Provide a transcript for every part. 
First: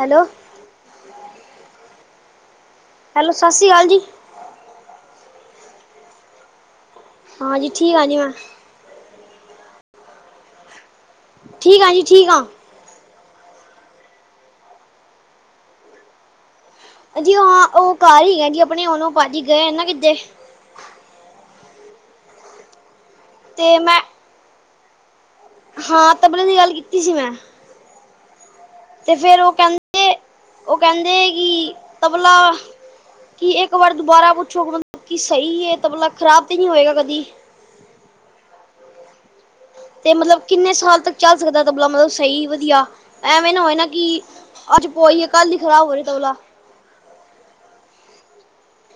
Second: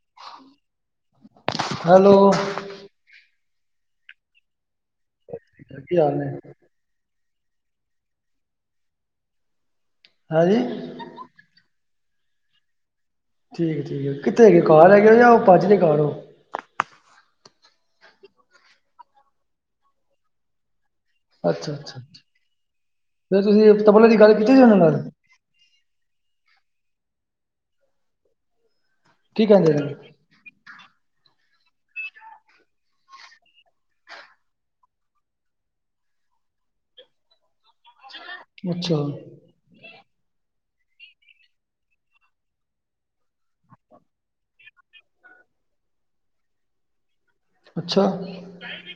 Hello. Hello. Hello ਸਤਿ ਸ਼੍ਰੀ ਅਕਾਲ ਜੀ। ਕੀ ਹਾਲ ਹੈ। ਹਾਂਜੀ ਠੀਕ ਆ ਜੀ ਮੈਂ। ਹਾਂਜੀ। ਠੀਕ ਆ ਜੀ ਠੀਕ ਆ। ਠੀਕ ਹੈ ਠੀਕ ਹੈ ਕਿੱਥੇ ਹੈਗੇ ਹੋ ਘਰ ਹੈਗੇ ਹੋ ਜਾਂ ਉਹ ਭਾਜੀ ਦੇ ਘਰ ਹੋ। ਜੀ ਹਾਂ ਉਹ ਘਰ ਹੀ ਹੈ ਜੀ ਆਪਣੇ ਉਹਨੂੰ ਭਾਜੀ ਗਏ ਨਾ ਕਿਤੇ। ਅੱਛਾ ਅੱਛਾ ਠੀਕ ਹੈ। ਫਿਰ ਤੇ ਤੁਸੀਂ ਮੈਂ ਤਬਲੇ ਦੀ ਗੱਲ ਕੀਤੀ ਸੀ ਉਹਨਾਂ ਨਾਲ। ਹਾਂ ਤਬਲੇ ਦੀ ਗੱਲ ਕੀਤੀ ਸੀ ਮੈਂ ਤੇ ਫਿਰ ਕੀ ਉਹ ਨੇ ਕਹਿੰਦੇ ਉਹ ਕਹਿੰਦੇ ਕਿ ਤਬਲਾ ਕਿ ਇੱਕ ਵਾਰ ਦੁਬਾਰਾ ਪੁੱਛੋ ਮਤਲਬ ਕਿ ਸਹੀ ਹੈ ਤਬਲਾ ਮਤਲਬ ਖ਼ਰਾਬ ਤੇ ਨੀ ਹੋਏਗਾ ਕਦੀ ਅੱਛਾ ਤੇ ਮਤਲਬ ਕਿੰਨੇ ਸਾਲ ਤੱਕ ਚੱਲ ਸਕਦਾ ਤਬਲਾ ਮਤਲਬ ਸਹੀ ਵਧੀਆ ਐਵੇਂ ਨਾ ਹੋਏ ਨਾ ਕਿ ਅੱਜ ਪੋਈਏ ਕੱਲ ਹੀ ਖ਼ਰਾਬ ਹੋ ਜਾਏ ਤਬਲਾ ਅੱਛਾ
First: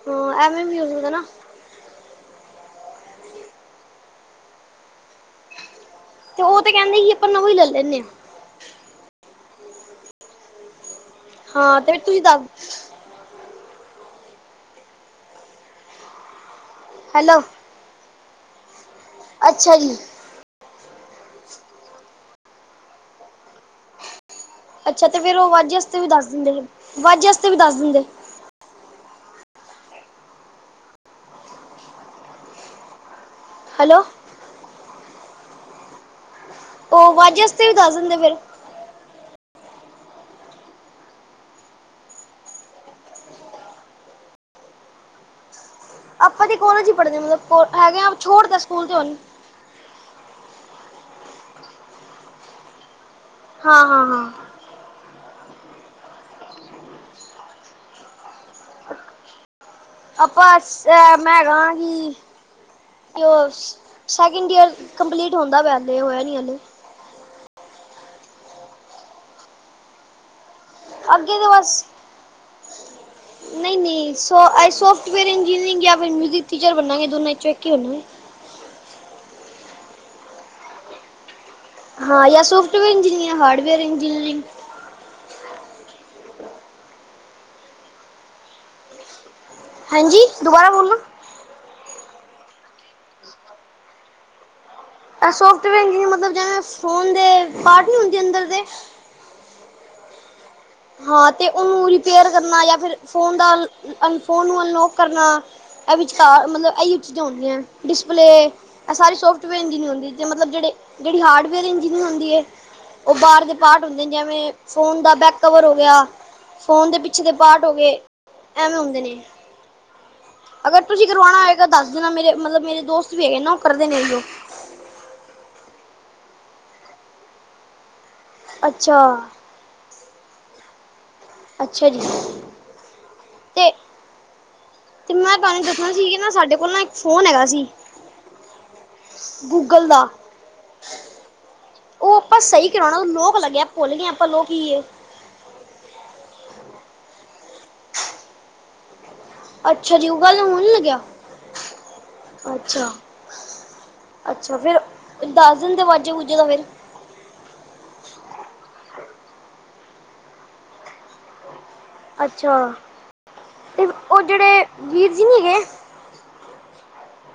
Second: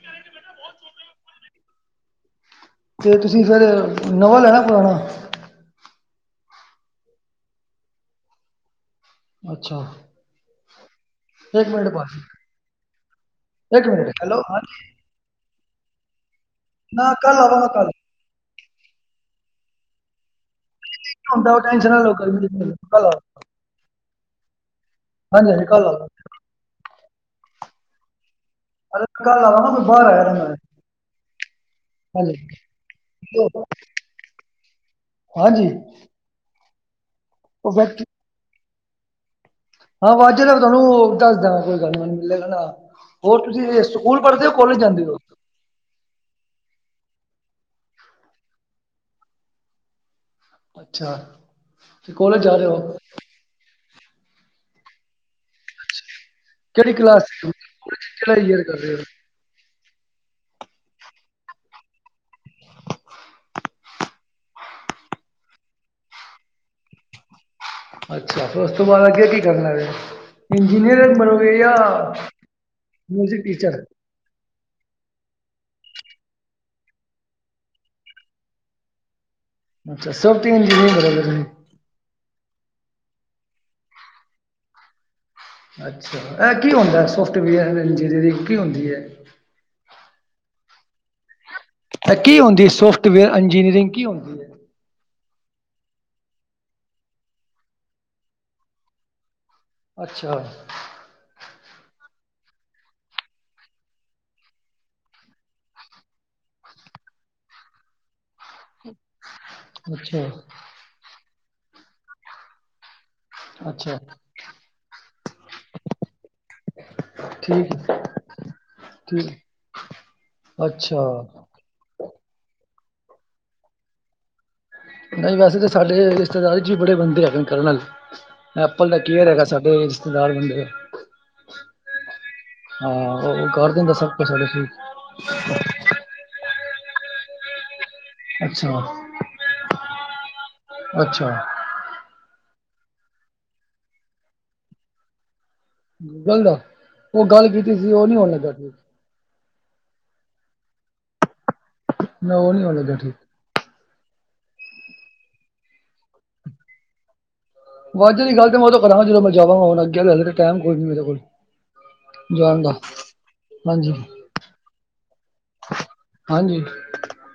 ਹੋਰ ਅਵੇ ਵੀ ਹੋ ਜਾਏਗਾ ਨਾਂ ਅਤੇ ਤੁਸੀਂ ਸਰ ਨਵਾ ਲੈਣਾ ਪੁਰਾਣਾ ਤੇ ਉਹ ਤੇ ਕਹਿੰਦੇ ਹੀ ਆਪਾਂ ਨਵੋਂ ਹੀ ਲੈਂਦੇ ਹਾਂ ਅੱਛਾ ਇੱਕ ਹਾਂ ਮਿੰਟ ਤੇ ਪਾਜੀ ਤੁਸੀਂ ਦੱਸ ਇੱਕ ਮਿੰਟ ਹੈਲੋ ਹਾ ਨਾ ਕੱਲ ਹੈਲੋ ਆਵਾਗਾ ਕੱਲ ਅੱਛਾ ਜੀ ਜਾਦਾ ਟੈਨਸ਼ਨ ਨਾ ਲੌ ਕਲ ਆਵਾ ਅੱਛਾ ਅਤੇ ਫਿਰ ਉਹ ਹਾਂਜੀ ਹਾਂਜੀ ਵਾਜੇ ਕੱਲ ਵਾਸਤੇ ਆਵਾਂਗਾ ਵੀ ਦੱਸ ਦਿੰਦੇ ਵਾਜੇ ਵਾਸਤੇ ਵੀ ਦੱਸ ਦਿੰਦੇ ਅਰੇ ਕੱਲ ਆਵਾਗਾ ਮੈ ਬਾਹਰ ਆਇਆ ਦਾ ਮੈ ਹੰਜੀ ਹੈਲੋ ਹਾਂਜੀ ਉਹ ਵਾਜੇ ਵਾਸਤੇ ਉਹ ਵੀ ਦੱਸ ਫੈਕਟਰੀ ਦਿੰਦੇ ਫੇਰ ਹਾਂ ਵਾਜੇ ਦਾ ਤੁਹਾਨੂੰ ਦੱਸ ਦਵਾਗਾ ਕੋਈ ਗੱਲ ਨਈ ਮੈਨੂੰ ਮਿਲੇਗਾ ਨਾ ਹੋਰ ਤੁਸੀਂ ਸਕੂਲ ਪੜ੍ਹਦੇ ਹੋ ਕੋਲੇਜ ਜਾਂਦੇ ਹੋ ਆਪਾਂ ਤੇ ਕਾਲੇਜ ਚ ਹੀ ਪੜ੍ਹਦੇ ਹ ਮਤਲਬ ਹੈਗੇ ਆ ਛੋਟ ਤਾਂ ਸਕੂਲ ਅੱਛਾ ਤੁ ਕੋਲੇਜ ਜਾ ਰਹੇ ਹੋ ਹਾਂ, ਹਾਂ, ਹਾਂ ਕਿਹੜੀ ਕਲਾਸ ਚ ਹੋ ਕੇੜਾ ਈਅਰ ਕਰ ਰਹੇ ਹੋ ਆਪਾਂ ਸੈ ਮੈਂਗਾਾਂ ਨਿ ਉਹ ਸੈਕਿੰਡ ਈਅਰ ਕੰਪਲੀਟ ਹੁੰਦਾ ਪਿਆ ਹਲੇ ਹੋਇਆ ਨਹੀਂ ਹਾਲੇ ਅੱਛਾ ਫੇਰ ਉਸ ਤੋਂ ਬਾਅਦ ਅੱਗੇ ਕੀ ਕਰਨਾ ਜੇ ਇੰਜਨੀਅਰ ਅੱਗੇ ਤੇ ਬਣੂਗੇ ਯ ਬਸ ਮਿਊਜ਼ਿਕ ਟੀਚਰ ਤੋ ਆ ਸੋਫਟ ਵੇਅਰ ਇੰਜਨੀਅਰਿੰਗ ਜਾਂ ਫਿਰ ਮਿਊਜਿਕ ਟੀਚਰ ਬੰਨਾਗੇ ਦੋਨਾਂ ਚੋਂ ਇੱਕ ਹੀ ਬਣਾਂਗੇ। ਅੱਛਾ ਸੋਫਟ ਇੰਜੀਨੀਅਰ ਬਣੋਗੇਜੀ ਹਾਂ ਯਾ ਸੋਫਟਵੇਅਰ ਇੰਜੀਨੀਅਰਿੰਗ ਯਾ ਹਾਰਡਵੇਅਰ ਇੰਜੀਨੀਅਿੰਗ। ਅੱਛਾ ਇਹ ਕੀ ਹੁੰਦਾ ਸੋਫਟਵੇਅਰ ਇੰਜੀਨੀਅਰਿੰਗ, ਕੀ ਹੁੰਦੀ ਹੈ? ਹਾਂਜੀ ਦੁਬਾਰਾ ਬੋਲਨਾ ਏ ਕੀ ਹੁੰਦੀ, ਸੋਫਟਵੇਅਰ ਇੰਜੀਨੀਅਰਿੰਗ ਕੀ ਹੁੰਦੀ ਹੇ? ਏ ਸੋਫਟਵੇਅਰ ਇਨਜੀਨਰਿੰਗ ਮਤਲਬ ਜਿਵੇਂ ਫੋਨ ਦੇ ਪਾਰਟ ਨੀ ਹੁੰਦੇ ਅੰਦਰ ਦੇ। ਅੱਛਾ ਹਾਂ, ਤੇ ਉਹਨੂੰ ਰਿਪੇਅਰ ਕਰਨਾ ਜਾਂ ਫਿਰ ਫੋਨ ਦਾ ਅਨ ਫੋਨ ਨੂੰ ਅਨਲੋਕ ਕਰਨਾ ਇਹ ਵਿਚਕਾਰ ਮਤਲਬ ਇਹੀ ਚੀਜ਼ਾਂ ਹੁੰਦੀਆਂ। ਡਿਸਪਲੇ ਇਹ ਸਾਰੇ ਸੋਫਟਵੇਅਰ ਇੰਜੀਨਅਰ ਹੁੰ ਜ ਅੱਛਾ ਮਤਲਬ ਜਹੜੇਿਹੜੀ ਹਾਰਡਵੇਅਰ ਇੰਜੀਨਅਰ ਰੁੰਦੀ ਹੈ। ਉਹ ਬਾਹਰ ਦੇ ਪਾਰਟ ਅੱਛਾ ਹੁੰਦੇ ਨੇ ਜਿਵੇਂ ਫੋਨ ਦਾ ਬੈਕ ਕਵਰ ਹੋ ਗਿਆ ਫੋਨ ਦੇ ਪਿੱਛੇ ਦੇ ਪਾਰਟ ਹੋ ਠੀਕ ਗਏ ਹੈ, ਐਵੇਂ ਹੁੰਦੇ ਨੇ ਠੀਕ ਅਗਰ ਤੁਸੀਂ ਅੱਛਾ ਕਰਵਾਉਣਾ ਹੋਏਗਾ ਦੱਸ ਦੇਣਾ ਮੇਰੇ ਮਤਲਬ ਮੇਰੇ ਦੋਸਤ ਵੀ ਹੈਗੇ ਨਾ ਉਹ ਕਰਦੇ ਅਹਿਹੋ ਨਹੀਂ ਵੈਸੇ ਤਾਂ ਸਾਡੇ ਰਿਸ਼ਤੇਦਾਰ ਚ ਵੀ ਬੜੇ ਬੰਦੇ ਹੈਗੇ ਕਰਨ ਨਾਲ ਐਪਲ ਦਾ ਅੱਛਾ ਕੇਅਰ ਹੈਗਾ ਸਾਡੇ ਰਿਸ਼ਤੇਦਾਰ ਬੰਦੇ ਆ ਅੱਛਾ ਜੀ ਹਾਂ ਉਹ ਕਰ ਤੇ ਦਿੰਦਾ ਸਭ ਕੁਛ ਠੀਕ ਤੇ ਮੈਂ ਤੁਹਾਨੂੰ ਦੱਸਣਾ ਸੀ ਕਿ ਨਾ ਸਾਡੇ ਕੋਲ ਨਾ ਇੱਕ ਫੋਨ ਹੈਗਾ ਸੀ ਅੱਛਾ ਗੂਗਲ ਦਾ ਅੱਛਾ ਉਹ ਆਪਾਂ ਸਹੀ ਕਰਉਣਾ ਲੋਕ ਲੱਗਿਆ ਭੁੱਲ ਗਏ ਆਪਾਂ ਲੋਕ ਕੀਏ ਗੂਗਲ ਦਾ ਉਹ ਗੱਲ ਕੀਤੀ ਸੀ ਉਹ ਨੀ ਹੋਣ ਲੱਗਾ ਠੀਕ ਅੱਛਾ ਜੀ ਊਗਲ ਹੋਣ ਨੀ ਲੱਗਿਆ ਨਾ ਉਹ ਨਹੀਂ ਹੋਣ ਅੱਛਾ ਲੱਗਾ ਠੀਕ ਅੱਛਾ ਫੇਰ, ਦੱਸ ਦਿਨਦੇ ਵਾਜੇ ਬੂਜੇ ਦਾ ਫੇਰ ਵਾਜੇ ਤੀ ਗੱਲ ਤੇ ਮੈਂ ਉਦੋਂ ਕਰਾਂਗਾ ਜਦੋਂ ਮੈਂ ਜਾਵਗਾ। ਹੁਣ ਅੱਗੇ ਤੇ, ਹਜੇ ਤੇ ਟਾਈਮ ਕੋਈ ਨ ਮੇਰੇ ਕੋਲ। ਜਾਣ ਦਾ ਅੱਛਾ ਤੇ ਹਾਂਜੀ ਉਹ ਜਿਹੜੇ ਵੀਰ ਜੀ ਨਹੀਂ ਹੈਗੇ ਹਾਂਜੀ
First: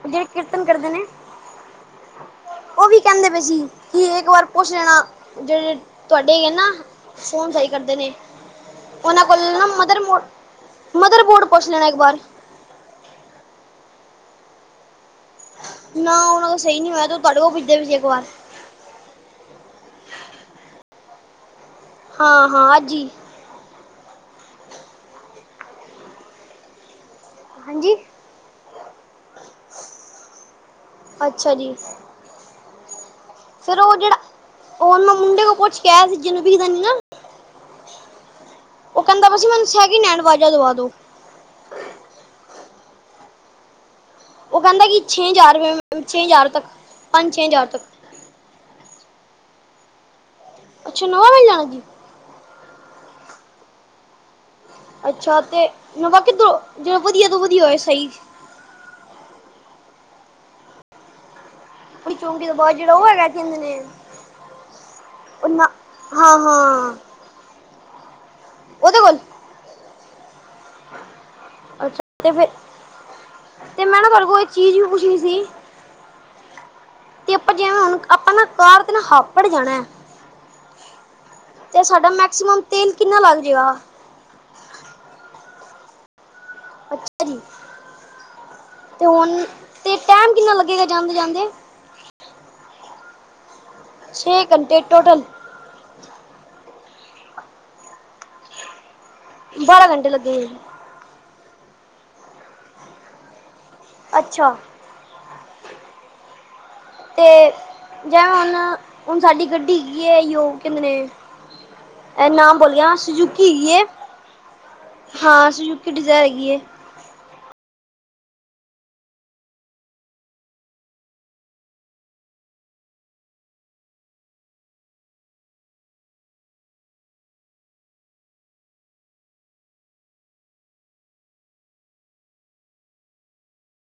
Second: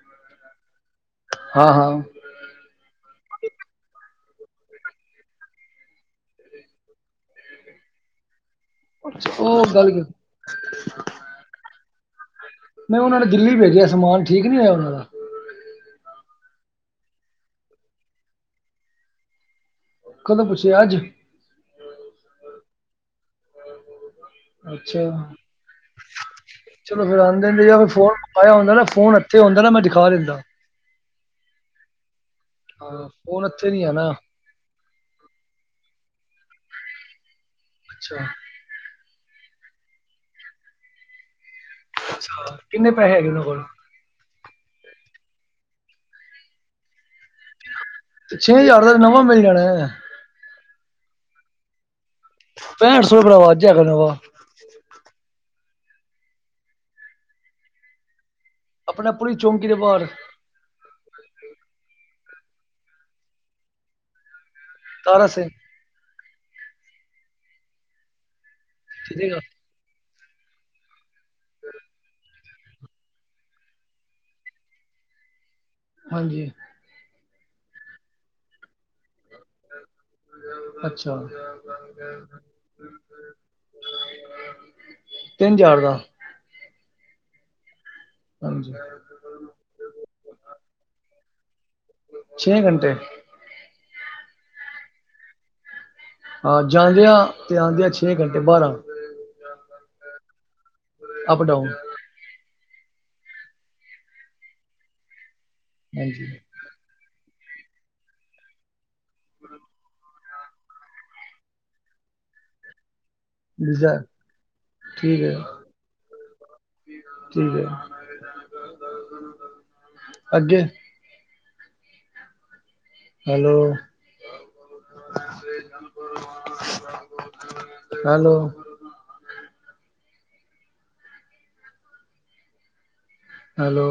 ਜਿਹੜੇ ਕੀਰਤਨ ਕਰਦੇ ਨੇ ਹਾਂ ਹਾਂ ਉਹ ਵੀ ਕਹਿੰਦੇ ਪਏ ਸੀ ਕਿ ਇੱਕ ਵਾਰ ਪੁੱਛ ਲੈਣਾ। ਜਿਹੜੇ ਤੁਹਾਡੇ ਹੀ ਹੈ ਨਾ ਫੋਨ ਸਹੀ ਕਰਦੇ ਨੇ। ਉਹਨਾਂ ਅੱਛਾ, ਕੋਲ ਉਹ ਨਾ ਗੱਲ ਮਦਰ ਕੀਤੀ ਮੋ ਮਦਰ ਬੋਰਡ ਪੁੱਛ ਲੈਣਾ ਇੱਕ ਵਾਰ। ਮੈਂ ਉਹਨਾਂ ਨੇ ਦਿੱਲੀ ਭੇਜਿਆ ਸਮਾਨ, ਠੀਕ ਨਹੀਂ ਹੋਇਆ ਉਹਨਾਂ ਦਾ? ਨਾ ਉਹਨਾਂ ਦਾ ਸਹੀ ਨੀ ਹੋਇਆ ਤੂੰ ਤੁਹਾਡੇ ਕੋਲ ਪੁੱਛਦੇ ਪਏ ਸੀ ਇੱਕ ਵਾਰ। ਕਦੋਂ ਪੁੱਛਿਆ, ਅੱਜ? ਹਾਂ ਹਾਂ ਅੱਜ ਹੀ। ਅੱਛਾ ਚਲੋ ਫੇਰ ਆਂਦੇ ਹਾਂਜੀ ਫੋਨ ਪਾਇਆ ਹੁੰਦਾ ਨਾ, ਫੋਨ ਇੱਥੇ ਹੁੰਦਾ ਨਾ, ਮੈਂ ਦਿਖਾ ਦੇਂਦਾ। ਅੱਛਾ ਜੀ। ਹਾਂ ਫੋਨ ਹੱਥੇ ਫੇਰ ਨੀ ਆ ਉਹ ਨਾ ਜਿਹੜਾ, ਉਹਨੂੰ ਮੁੰਡੇ ਕੋਲ ਪੁੱਛ ਕੇ ਆਇਆ ਸੀ, ਜਿਹਨੂੰ ਬਿਖਦਾ ਨੀ ਨਾ। ਅੱਛਾ ਉਹ ਕਹਿੰਦਾ ਪਯਾ ਸੀ ਮੈਨੂੰ ਸੈਕਿੰਡ ਹੈਂਡ ਵਾਜਾ ਦਵਾ ਦੋ। ਅੱਛਾ ਕਿੰਨੇ ਪੈਸੇ ਹੈਗੇ ਉਹਨਾਂ ਕੋਲ? ਉਹ ਕਹਿੰਦਾ ਕਿ ਛੇ ਹਜ਼ਾਰ ਏ ਛੇ ਹਜ਼ਾਰ ਤੱਕ ਪੰਜ ਛੇ ਹਜ਼ਾਰ ਤੱਕ ਛੇ ਹਜ਼ਾਰ ਦਾ ਤੇ ਨਵਾਂ ਮਿਲ ਜਾਣਾ ਏ। ਅੱਛਾ ਨੋਵਾ ਮਿਲ ਜਾਣਾ ਜੀ। ਪੈਂਹਠ ਸੋ ਰੁਪਏ ਦਾ ਵਾਜਾ ਹੈਗਾ ਵੇ ਨਵਾ। ਅੱਛਾ ਤੇ ਮਤਲਬ, ਜਿਵੇਂ ਵਧੀਆ ਤੋਂ ਵਧੀਆ ਹੋਏ ਸਹੀ ਆਪਣਾ ਪੁਲਿਸ ਚੌਂਕੀ ਦੇ ਬਾਹਰ ਪੁਲਿਸ ਚੌਂਕੀ ਤੋਂ ਬਾਹਰ ਜਿਹੜਾ ਉਹ ਹੈਗਾ ਹੈ? ਤਾਰਾ ਉਹ ਸਿੰਘ ਨਾ ਹਾਂ, ਹਾਂ ਉਹਦੇ ਕੋਲ [inaudible] ਅੱਛਾ ਤੇ ਫਿਰ, ਤੇ ਮੈਂ ਨਾ ਤੁਹਾਡੇ ਕੋਲ ਇਕ ਚੀਜ਼ ਵੀ ਪੁੱਛਣੀ ਸੀ ਹਾਂਜੀ ਤੇ ਆਪਾਂ ਜਿਵੇਂ ਹੁ ਆਪਾਂ ਨਾ ਕਾਰ ਤੇ ਨਾ ਹਾਪੜ ਜਾਣਾ ਹੈ ਅੱਛਾ ਤੇ ਸਾਡਾ ਮੈਕਸੀਮਮ ਤੇਲ ਕਿੰਨਾ ਲੱਗ ਜਾਏਗਾ। ਤਿੰਨ ‌‍ਹਜਾਰ ਦਾ ਅੱਛਾ ਜੀ ਹਾਂਜੀ ਤੇ ਤੇ ਟਾਈਮ ਕਿੰਨਾ ਲੱਗੇਗਾ ਜਾਂਦੇ- ਜਾਂਦੇ ਛੇ ਘੰਟੇ ਛੇ ਘੰਟੇ ਟੋਟਲ। ਹਾਂ, ਜਾਂਦਿਆ ਤੇ ਆਉਂਦਿਆ ਛੇ ਘੰਟੇ, ਬਾਰਾਂ। ਬਾਰਾਂ ਘੰਟੇ ਲੱਗੇ ਹੋਏ ਨੇ। Up down. ਅੱਛਾ ਹਾਂਜੀ। ਤੇ ਜਾਣਾ ਹੁਣ, ਹੁਣ ਸਾਡੀ ਗੱਡੀ ਕੀ ਹੈ, ਯੋ ਕਿਧਰੇ ਏ ਨਾਮ ਭੁੱਲ ਗਿਆ ਹਾਂ। ਸੁਜੂਕੀ ਹੈਗੀ ਹੈ, ਵੀਜ਼ਾ ਠੀਕ ਹੈ ਹਾਂ ਸੁਜੂਕੀ ਡਿਜ਼ਾਇਰ ਹੈਗੀ ਹੈ। ਠੀਕ ਹੈ। ਅੱਗੇ ਹੈਲੋ ਹੈਲੋ ਹੈਲੋ